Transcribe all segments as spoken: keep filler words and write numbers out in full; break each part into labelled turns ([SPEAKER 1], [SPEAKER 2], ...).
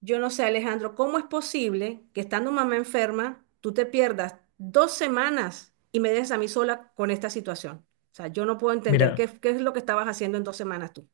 [SPEAKER 1] Yo no sé, Alejandro, ¿cómo es posible que estando mamá enferma, tú te pierdas dos semanas y me dejes a mí sola con esta situación? O sea, yo no puedo entender
[SPEAKER 2] Mira,
[SPEAKER 1] qué, qué es lo que estabas haciendo en dos semanas tú.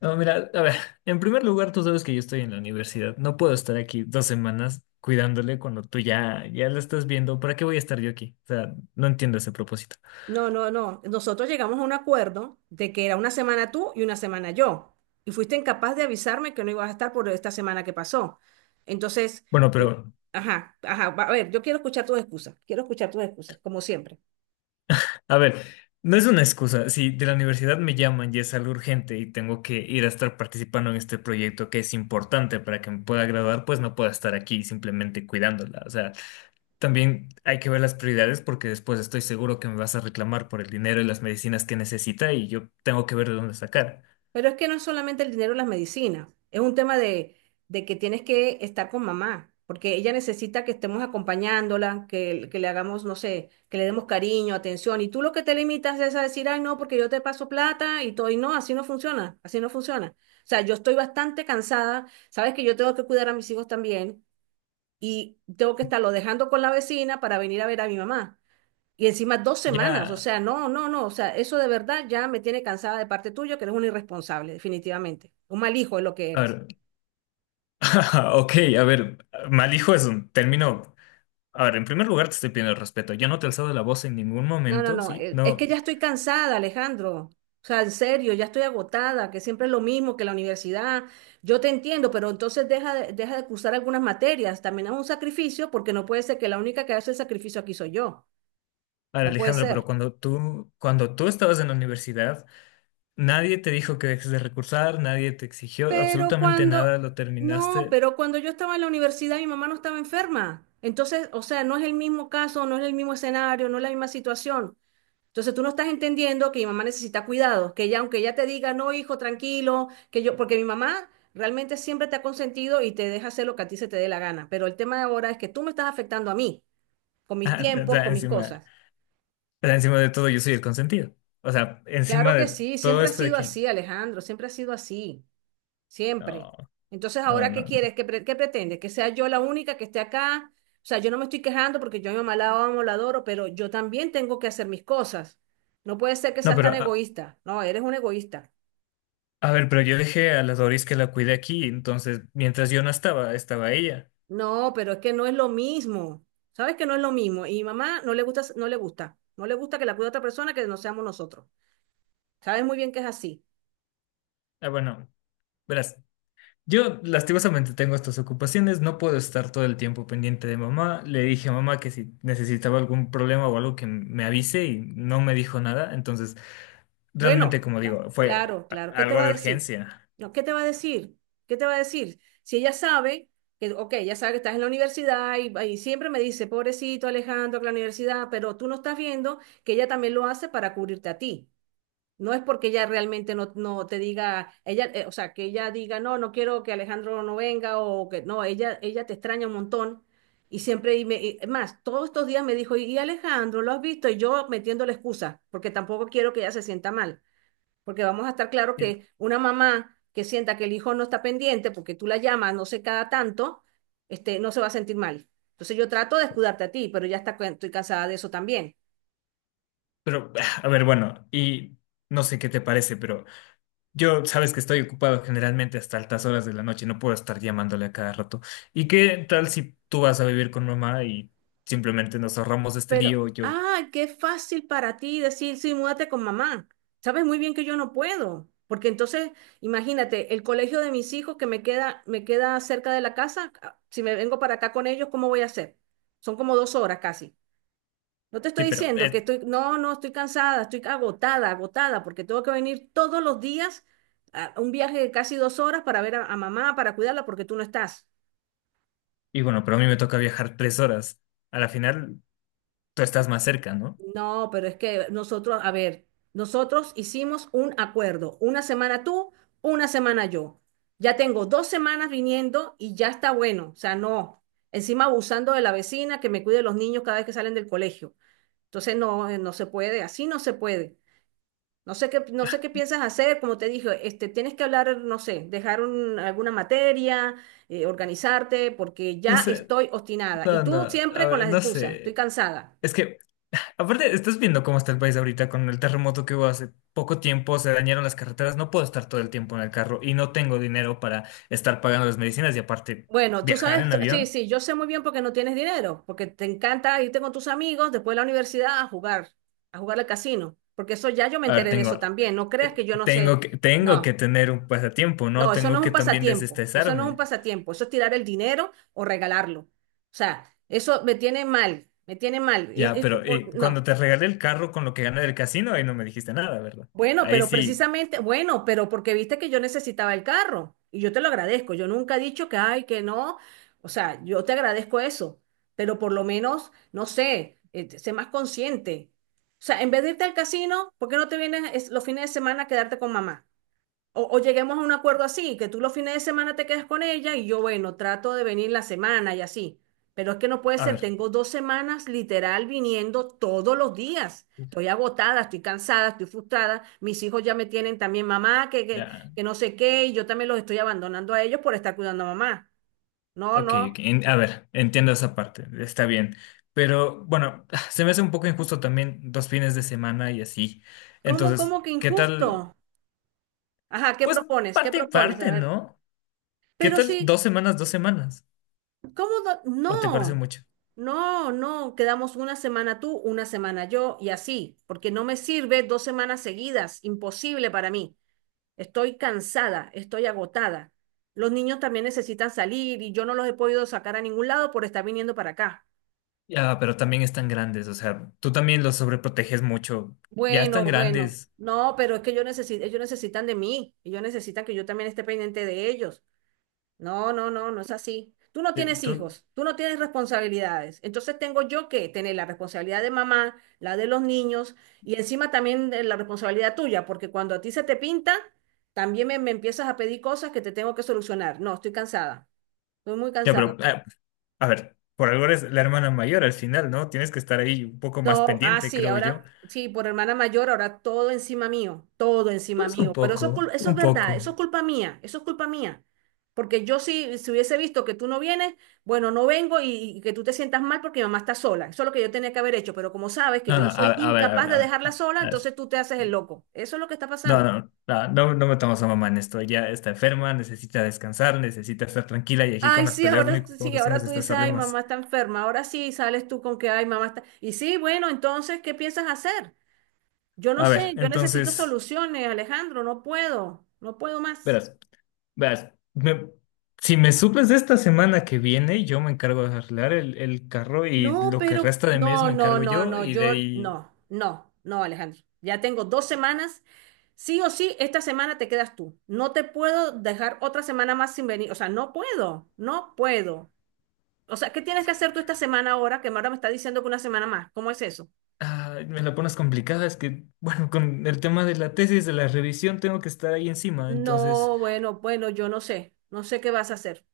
[SPEAKER 2] no, mira, a ver, en primer lugar, tú sabes que yo estoy en la universidad. No puedo estar aquí dos semanas cuidándole cuando tú ya, ya la estás viendo. ¿Para qué voy a estar yo aquí? O sea, no entiendo ese propósito.
[SPEAKER 1] No, no, no. Nosotros llegamos a un acuerdo de que era una semana tú y una semana yo. Y fuiste incapaz de avisarme que no ibas a estar por esta semana que pasó. Entonces,
[SPEAKER 2] Bueno,
[SPEAKER 1] l-
[SPEAKER 2] pero,
[SPEAKER 1] ajá, ajá, va- a ver, yo quiero escuchar tus excusas. Quiero escuchar tus excusas, como siempre.
[SPEAKER 2] a ver, no es una excusa. Si de la universidad me llaman y es algo urgente y tengo que ir a estar participando en este proyecto que es importante para que me pueda graduar, pues no puedo estar aquí simplemente cuidándola. O sea, también hay que ver las prioridades porque después estoy seguro que me vas a reclamar por el dinero y las medicinas que necesita y yo tengo que ver de dónde sacar.
[SPEAKER 1] Pero es que no es solamente el dinero y las medicinas, es un tema de, de que tienes que estar con mamá, porque ella necesita que estemos acompañándola, que, que le hagamos, no sé, que le demos cariño, atención, y tú lo que te limitas es a decir, ay, no, porque yo te paso plata y todo, y no, así no funciona, así no funciona. O sea, yo estoy bastante cansada, sabes que yo tengo que cuidar a mis hijos también, y tengo que estarlo dejando con la vecina para venir a ver a mi mamá. Y encima dos semanas, o
[SPEAKER 2] Ya,
[SPEAKER 1] sea, no, no, no, o sea, eso de verdad ya me tiene cansada de parte tuya, que eres un irresponsable, definitivamente. Un mal hijo es lo que
[SPEAKER 2] a
[SPEAKER 1] eres.
[SPEAKER 2] ver, ok, a ver, mal hijo es un término. A ver, en primer lugar te estoy pidiendo respeto. Yo no te he alzado la voz en ningún
[SPEAKER 1] No, no,
[SPEAKER 2] momento,
[SPEAKER 1] no,
[SPEAKER 2] ¿sí?
[SPEAKER 1] eh, es
[SPEAKER 2] No,
[SPEAKER 1] que ya estoy cansada, Alejandro. O sea, en serio, ya estoy agotada, que siempre es lo mismo que la universidad. Yo te entiendo, pero entonces deja de, deja de cursar algunas materias. También es un sacrificio porque no puede ser que la única que hace el sacrificio aquí soy yo.
[SPEAKER 2] a ver,
[SPEAKER 1] No puede
[SPEAKER 2] Alejandra, pero
[SPEAKER 1] ser.
[SPEAKER 2] cuando tú, cuando tú estabas en la universidad, nadie te dijo que dejes de recursar, nadie te exigió
[SPEAKER 1] Pero
[SPEAKER 2] absolutamente
[SPEAKER 1] cuando,
[SPEAKER 2] nada, lo
[SPEAKER 1] no,
[SPEAKER 2] terminaste.
[SPEAKER 1] pero cuando yo estaba en la universidad, mi mamá no estaba enferma. Entonces, o sea, no es el mismo caso, no es el mismo escenario, no es la misma situación. Entonces, tú no estás entendiendo que mi mamá necesita cuidados, que ella, aunque ella te diga, no, hijo, tranquilo, que yo, porque mi mamá realmente siempre te ha consentido y te deja hacer lo que a ti se te dé la gana. Pero el tema de ahora es que tú me estás afectando a mí, con mis
[SPEAKER 2] O
[SPEAKER 1] tiempos,
[SPEAKER 2] sea,
[SPEAKER 1] con mis
[SPEAKER 2] encima.
[SPEAKER 1] cosas.
[SPEAKER 2] Pero encima de todo, yo soy el consentido. O sea,
[SPEAKER 1] Claro
[SPEAKER 2] encima
[SPEAKER 1] que
[SPEAKER 2] de
[SPEAKER 1] sí,
[SPEAKER 2] todo
[SPEAKER 1] siempre ha
[SPEAKER 2] esto de
[SPEAKER 1] sido
[SPEAKER 2] que...
[SPEAKER 1] así, Alejandro, siempre ha sido así. Siempre.
[SPEAKER 2] No,
[SPEAKER 1] Entonces,
[SPEAKER 2] no,
[SPEAKER 1] ¿ahora
[SPEAKER 2] no,
[SPEAKER 1] qué
[SPEAKER 2] no.
[SPEAKER 1] quieres? ¿Qué, pre- qué pretendes? ¿Que sea yo la única que esté acá? O sea, yo no me estoy quejando porque yo a mi mamá la amo, la adoro, pero yo también tengo que hacer mis cosas. No puede ser que
[SPEAKER 2] No,
[SPEAKER 1] seas
[SPEAKER 2] pero
[SPEAKER 1] tan
[SPEAKER 2] a,
[SPEAKER 1] egoísta. No, eres un egoísta.
[SPEAKER 2] a ver, pero yo dejé a la Doris que la cuide aquí, entonces mientras yo no estaba, estaba ella.
[SPEAKER 1] No, pero es que no es lo mismo. ¿Sabes que no es lo mismo? Y mi mamá no le gusta, no le gusta. No le gusta que la cuide otra persona que no seamos nosotros. Sabes muy bien que es así.
[SPEAKER 2] Ah, bueno, verás, yo lastimosamente tengo estas ocupaciones, no puedo estar todo el tiempo pendiente de mamá. Le dije a mamá que si necesitaba algún problema o algo que me avise y no me dijo nada, entonces realmente,
[SPEAKER 1] Bueno,
[SPEAKER 2] como
[SPEAKER 1] no,
[SPEAKER 2] digo, fue
[SPEAKER 1] claro,
[SPEAKER 2] a-
[SPEAKER 1] claro. ¿Qué te
[SPEAKER 2] algo
[SPEAKER 1] va
[SPEAKER 2] de
[SPEAKER 1] a decir?
[SPEAKER 2] urgencia.
[SPEAKER 1] No, ¿qué te va a decir? ¿Qué te va a decir? Si ella sabe que, ok, ella sabe que estás en la universidad y, y siempre me dice, pobrecito Alejandro, que la universidad, pero tú no estás viendo que ella también lo hace para cubrirte a ti. No es porque ella realmente no, no te diga, ella, eh, o sea, que ella diga, no, no quiero que Alejandro no venga o que no, ella, ella te extraña un montón. Y siempre, y me, y- es más, todos estos días me dijo, y Alejandro, ¿lo has visto? Y yo metiendo la excusa, porque tampoco quiero que ella se sienta mal. Porque vamos a estar claro
[SPEAKER 2] Y-
[SPEAKER 1] que una mamá que sienta que el hijo no está pendiente porque tú la llamas, no sé, cada tanto, este, no se va a sentir mal. Entonces yo trato de escudarte a ti, pero ya está, estoy cansada de eso también.
[SPEAKER 2] Pero, ah, a ver, bueno, y no sé qué te parece, pero... Yo, sabes que estoy ocupado generalmente hasta altas horas de la noche, no puedo estar llamándole a cada rato. ¿Y qué tal si tú vas a vivir con mamá y simplemente nos ahorramos este
[SPEAKER 1] Pero,
[SPEAKER 2] lío? Yo,
[SPEAKER 1] ah, qué fácil para ti decir, sí, múdate con mamá. Sabes muy bien que yo no puedo, porque entonces, imagínate, el colegio de mis hijos que me queda, me queda, cerca de la casa, ah, si me vengo para acá con ellos, ¿cómo voy a hacer? Son como dos horas casi. No te
[SPEAKER 2] sí,
[SPEAKER 1] estoy
[SPEAKER 2] pero
[SPEAKER 1] diciendo que
[SPEAKER 2] eh,
[SPEAKER 1] estoy, no, no, estoy cansada, estoy agotada, agotada, porque tengo que venir todos los días a un viaje de casi dos horas para ver a, a mamá, para cuidarla, porque tú no estás.
[SPEAKER 2] y bueno, pero a mí me toca viajar tres horas. A la final, tú estás más cerca, ¿no?
[SPEAKER 1] No, pero es que nosotros, a ver, nosotros hicimos un acuerdo, una semana tú, una semana yo. Ya tengo dos semanas viniendo y ya está bueno, o sea, no. Encima abusando de la vecina que me cuide los niños cada vez que salen del colegio. Entonces, no, eh, no se puede, así no se puede. No sé qué, no sé qué piensas hacer, como te dije, este, tienes que hablar, no sé, dejar un- alguna materia, eh, organizarte, porque
[SPEAKER 2] No
[SPEAKER 1] ya
[SPEAKER 2] sé,
[SPEAKER 1] estoy obstinada. Y
[SPEAKER 2] no, no,
[SPEAKER 1] tú
[SPEAKER 2] a
[SPEAKER 1] siempre con
[SPEAKER 2] ver,
[SPEAKER 1] las
[SPEAKER 2] no
[SPEAKER 1] excusas, estoy
[SPEAKER 2] sé.
[SPEAKER 1] cansada.
[SPEAKER 2] Es que, aparte, estás viendo cómo está el país ahorita con el terremoto que hubo hace poco tiempo, se dañaron las carreteras, no puedo estar todo el tiempo en el carro y no tengo dinero para estar pagando las medicinas y aparte
[SPEAKER 1] Bueno, tú
[SPEAKER 2] viajar
[SPEAKER 1] sabes,
[SPEAKER 2] en
[SPEAKER 1] tú- sí,
[SPEAKER 2] avión.
[SPEAKER 1] sí, yo sé muy bien porque no tienes dinero, porque te encanta irte con tus amigos después de la universidad a jugar, a jugar al casino, porque eso ya yo me
[SPEAKER 2] A ver,
[SPEAKER 1] enteré de eso
[SPEAKER 2] tengo,
[SPEAKER 1] también, no creas
[SPEAKER 2] eh,
[SPEAKER 1] que yo no sé,
[SPEAKER 2] tengo que, tengo que
[SPEAKER 1] no.
[SPEAKER 2] tener un pasatiempo, ¿no?
[SPEAKER 1] No, eso no
[SPEAKER 2] Tengo
[SPEAKER 1] es
[SPEAKER 2] que
[SPEAKER 1] un
[SPEAKER 2] también
[SPEAKER 1] pasatiempo, eso no es un
[SPEAKER 2] desestresarme.
[SPEAKER 1] pasatiempo, eso es tirar el dinero o regalarlo. O sea, eso me tiene mal, me tiene mal. Es-
[SPEAKER 2] Ya,
[SPEAKER 1] es-
[SPEAKER 2] pero eh,
[SPEAKER 1] por-
[SPEAKER 2] cuando
[SPEAKER 1] no,
[SPEAKER 2] te regalé el carro con lo que gané del casino, ahí no me dijiste nada, ¿verdad?
[SPEAKER 1] bueno,
[SPEAKER 2] Ahí
[SPEAKER 1] pero
[SPEAKER 2] sí,
[SPEAKER 1] precisamente, bueno, pero porque viste que yo necesitaba el carro y yo te lo agradezco, yo nunca he dicho que, ay, que no, o sea, yo te agradezco eso, pero por lo menos, no sé, eh, sé más consciente. O sea, en vez de irte al casino, ¿por qué no te vienes es- los fines de semana a quedarte con mamá? O, o lleguemos a un acuerdo así, que tú los fines de semana te quedes con ella y yo, bueno, trato de venir la semana y así. Pero es que no puede
[SPEAKER 2] a
[SPEAKER 1] ser,
[SPEAKER 2] ver,
[SPEAKER 1] tengo dos semanas literal viniendo todos los días. Estoy agotada, estoy cansada, estoy frustrada. Mis hijos ya me tienen también mamá, que, que,
[SPEAKER 2] ya,
[SPEAKER 1] que no sé qué, y yo también los estoy abandonando a ellos por estar cuidando a mamá. No,
[SPEAKER 2] ok, ok,
[SPEAKER 1] no.
[SPEAKER 2] en- a ver, entiendo esa parte, está bien. Pero bueno, se me hace un poco injusto también dos fines de semana y así.
[SPEAKER 1] ¿Cómo,
[SPEAKER 2] Entonces,
[SPEAKER 1] cómo que
[SPEAKER 2] ¿qué tal?
[SPEAKER 1] injusto? Ajá, ¿qué
[SPEAKER 2] Pues
[SPEAKER 1] propones? ¿Qué
[SPEAKER 2] parte y
[SPEAKER 1] propones? A
[SPEAKER 2] parte,
[SPEAKER 1] ver.
[SPEAKER 2] ¿no? ¿Qué
[SPEAKER 1] Pero
[SPEAKER 2] tal
[SPEAKER 1] sí,
[SPEAKER 2] dos semanas, dos semanas?
[SPEAKER 1] ¿cómo? do-
[SPEAKER 2] ¿O te parece
[SPEAKER 1] No.
[SPEAKER 2] mucho?
[SPEAKER 1] No, no, quedamos una semana tú, una semana yo y así, porque no me sirve dos semanas seguidas, imposible para mí. Estoy cansada, estoy agotada. Los niños también necesitan salir y yo no los he podido sacar a ningún lado por estar viniendo para acá.
[SPEAKER 2] Ya, pero también están grandes, o sea, tú también los sobreproteges mucho. Ya
[SPEAKER 1] Bueno,
[SPEAKER 2] están
[SPEAKER 1] bueno,
[SPEAKER 2] grandes.
[SPEAKER 1] no, pero es que yo necesi- ellos necesitan de mí, ellos necesitan que yo también esté pendiente de ellos. No, no, no, no es así. Tú no
[SPEAKER 2] Eh,
[SPEAKER 1] tienes
[SPEAKER 2] Tú,
[SPEAKER 1] hijos, tú no tienes responsabilidades. Entonces tengo yo que tener la responsabilidad de mamá, la de los niños y encima también de la responsabilidad tuya, porque cuando a ti se te pinta, también me, me empiezas a pedir cosas que te tengo que solucionar. No, estoy cansada, estoy muy
[SPEAKER 2] ya,
[SPEAKER 1] cansada.
[SPEAKER 2] pero, ah, a ver, por algo eres la hermana mayor al final, ¿no? Tienes que estar ahí un poco más
[SPEAKER 1] No, ah,
[SPEAKER 2] pendiente,
[SPEAKER 1] sí,
[SPEAKER 2] creo yo.
[SPEAKER 1] ahora sí, por hermana mayor, ahora todo encima mío, todo encima
[SPEAKER 2] Pues un
[SPEAKER 1] mío. Pero eso es, cul-
[SPEAKER 2] poco,
[SPEAKER 1] eso es
[SPEAKER 2] un
[SPEAKER 1] verdad,
[SPEAKER 2] poco.
[SPEAKER 1] eso es culpa mía, eso es culpa mía. Porque yo sí, si hubiese visto que tú no vienes, bueno, no vengo y, y que tú te sientas mal porque mi mamá está sola. Eso es lo que yo tenía que haber hecho. Pero como sabes que
[SPEAKER 2] No,
[SPEAKER 1] yo
[SPEAKER 2] no,
[SPEAKER 1] soy
[SPEAKER 2] a, a ver, a
[SPEAKER 1] incapaz
[SPEAKER 2] ver,
[SPEAKER 1] de
[SPEAKER 2] a ver.
[SPEAKER 1] dejarla
[SPEAKER 2] Ah,
[SPEAKER 1] sola,
[SPEAKER 2] a ver.
[SPEAKER 1] entonces tú te haces el
[SPEAKER 2] Sí.
[SPEAKER 1] loco. Eso es lo que está
[SPEAKER 2] No,
[SPEAKER 1] pasando.
[SPEAKER 2] no, no, no, no metamos a mamá en esto. Ya está enferma, necesita descansar, necesita estar tranquila y aquí con
[SPEAKER 1] Ay,
[SPEAKER 2] las
[SPEAKER 1] sí,
[SPEAKER 2] peleas lo
[SPEAKER 1] ahora
[SPEAKER 2] único que estamos
[SPEAKER 1] sí,
[SPEAKER 2] haciendo es
[SPEAKER 1] ahora tú dices,
[SPEAKER 2] estresarle
[SPEAKER 1] ay, mamá
[SPEAKER 2] más.
[SPEAKER 1] está enferma. Ahora sí sales tú con que, ay, mamá está. Y sí, bueno, entonces, ¿qué piensas hacer? Yo no
[SPEAKER 2] A
[SPEAKER 1] sé,
[SPEAKER 2] ver,
[SPEAKER 1] yo necesito
[SPEAKER 2] entonces,
[SPEAKER 1] soluciones, Alejandro, no puedo, no puedo más.
[SPEAKER 2] verás. Veas, me- si me suples de esta semana que viene, yo me encargo de arreglar el, el carro y
[SPEAKER 1] No,
[SPEAKER 2] lo que
[SPEAKER 1] pero
[SPEAKER 2] resta de mes
[SPEAKER 1] no,
[SPEAKER 2] me
[SPEAKER 1] no,
[SPEAKER 2] encargo
[SPEAKER 1] no,
[SPEAKER 2] yo
[SPEAKER 1] no,
[SPEAKER 2] y de
[SPEAKER 1] yo
[SPEAKER 2] ahí
[SPEAKER 1] no, no, no, Alejandro. Ya tengo dos semanas. Sí o sí, esta semana te quedas tú. No te puedo dejar otra semana más sin venir. O sea, no puedo, no puedo. O sea, ¿qué tienes que hacer tú esta semana ahora que ahora me está diciendo que una semana más? ¿Cómo es eso?
[SPEAKER 2] ah, me la pones complicada. Es que, bueno, con el tema de la tesis, de la revisión, tengo que estar ahí encima. Entonces,
[SPEAKER 1] No, bueno, bueno, yo no sé, no sé qué vas a hacer.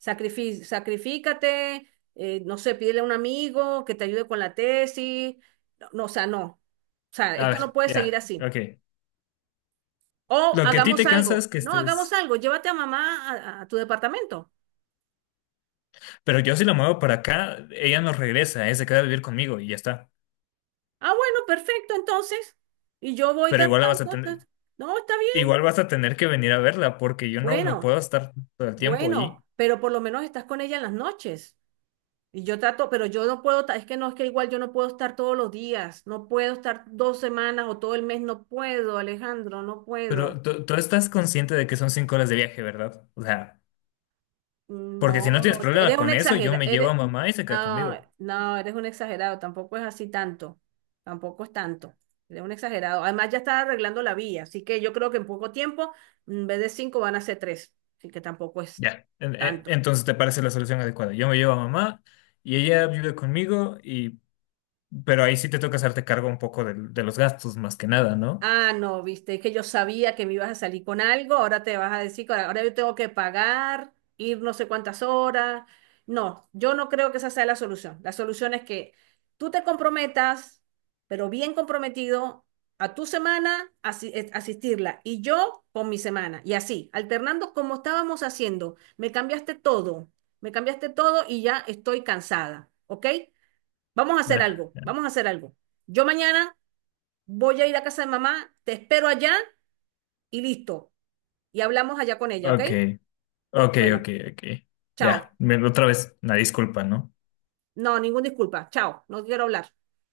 [SPEAKER 1] Sacrifi- sacrifícate, eh, no sé, pídele a un amigo que te ayude con la tesis. No, no, o sea, no. O sea,
[SPEAKER 2] a
[SPEAKER 1] esto no
[SPEAKER 2] ver,
[SPEAKER 1] puede seguir
[SPEAKER 2] ya,
[SPEAKER 1] así.
[SPEAKER 2] ok.
[SPEAKER 1] O
[SPEAKER 2] Lo que a ti
[SPEAKER 1] hagamos
[SPEAKER 2] te cansa es
[SPEAKER 1] algo.
[SPEAKER 2] que
[SPEAKER 1] No, hagamos
[SPEAKER 2] estés...
[SPEAKER 1] algo. Llévate a mamá a, a tu departamento.
[SPEAKER 2] Pero yo si la muevo para acá, ella no regresa, ¿eh? Se queda a vivir conmigo y ya está.
[SPEAKER 1] Ah, bueno, perfecto, entonces. Y yo voy
[SPEAKER 2] Pero
[SPEAKER 1] cada
[SPEAKER 2] igual la vas a
[SPEAKER 1] tanto.
[SPEAKER 2] tener,
[SPEAKER 1] Entonces, no, está bien.
[SPEAKER 2] igual vas a tener que venir a verla porque yo no, no
[SPEAKER 1] Bueno,
[SPEAKER 2] puedo estar todo el tiempo
[SPEAKER 1] bueno,
[SPEAKER 2] ahí.
[SPEAKER 1] pero por lo menos estás con ella en las noches. Y yo trato, pero yo no puedo, ta- es que no, es que igual yo no puedo estar todos los días, no puedo estar dos semanas o todo el mes, no puedo, Alejandro, no
[SPEAKER 2] Pero
[SPEAKER 1] puedo.
[SPEAKER 2] tú, tú estás consciente de que son cinco horas de viaje, ¿verdad? O sea, porque si no
[SPEAKER 1] No,
[SPEAKER 2] tienes problema
[SPEAKER 1] eres un
[SPEAKER 2] con eso, yo
[SPEAKER 1] exagerado,
[SPEAKER 2] me llevo a
[SPEAKER 1] eres,
[SPEAKER 2] mamá y se queda
[SPEAKER 1] no,
[SPEAKER 2] conmigo.
[SPEAKER 1] no, eres un exagerado, tampoco es así tanto, tampoco es tanto, eres un exagerado. Además ya está arreglando la vía, así que yo creo que en poco tiempo, en vez de cinco van a ser tres, así que tampoco es
[SPEAKER 2] Ya. En- en-
[SPEAKER 1] tanto.
[SPEAKER 2] Entonces te parece la solución adecuada. Yo me llevo a mamá y ella vive conmigo y... Pero ahí sí te toca hacerte cargo un poco del- de, los gastos, más que nada, ¿no?
[SPEAKER 1] Ah, no, viste, es que yo sabía que me ibas a salir con algo, ahora te vas a decir que ahora yo tengo que pagar, ir no sé cuántas horas. No, yo no creo que esa sea la solución. La solución es que tú te comprometas, pero bien comprometido, a tu semana asi- eh, asistirla y yo con mi semana. Y así, alternando como estábamos haciendo. Me cambiaste todo, me cambiaste todo y ya estoy cansada, ¿ok? Vamos a hacer
[SPEAKER 2] Ah,
[SPEAKER 1] algo, vamos a hacer algo. Yo mañana. Voy a ir a casa de mamá, te espero allá y listo. Y hablamos allá con ella, ¿ok?
[SPEAKER 2] ok, ok, ok,
[SPEAKER 1] Bueno,
[SPEAKER 2] ok. Ya,
[SPEAKER 1] chao.
[SPEAKER 2] me- otra vez, una disculpa, ¿no?
[SPEAKER 1] No, ninguna disculpa. Chao, no quiero hablar.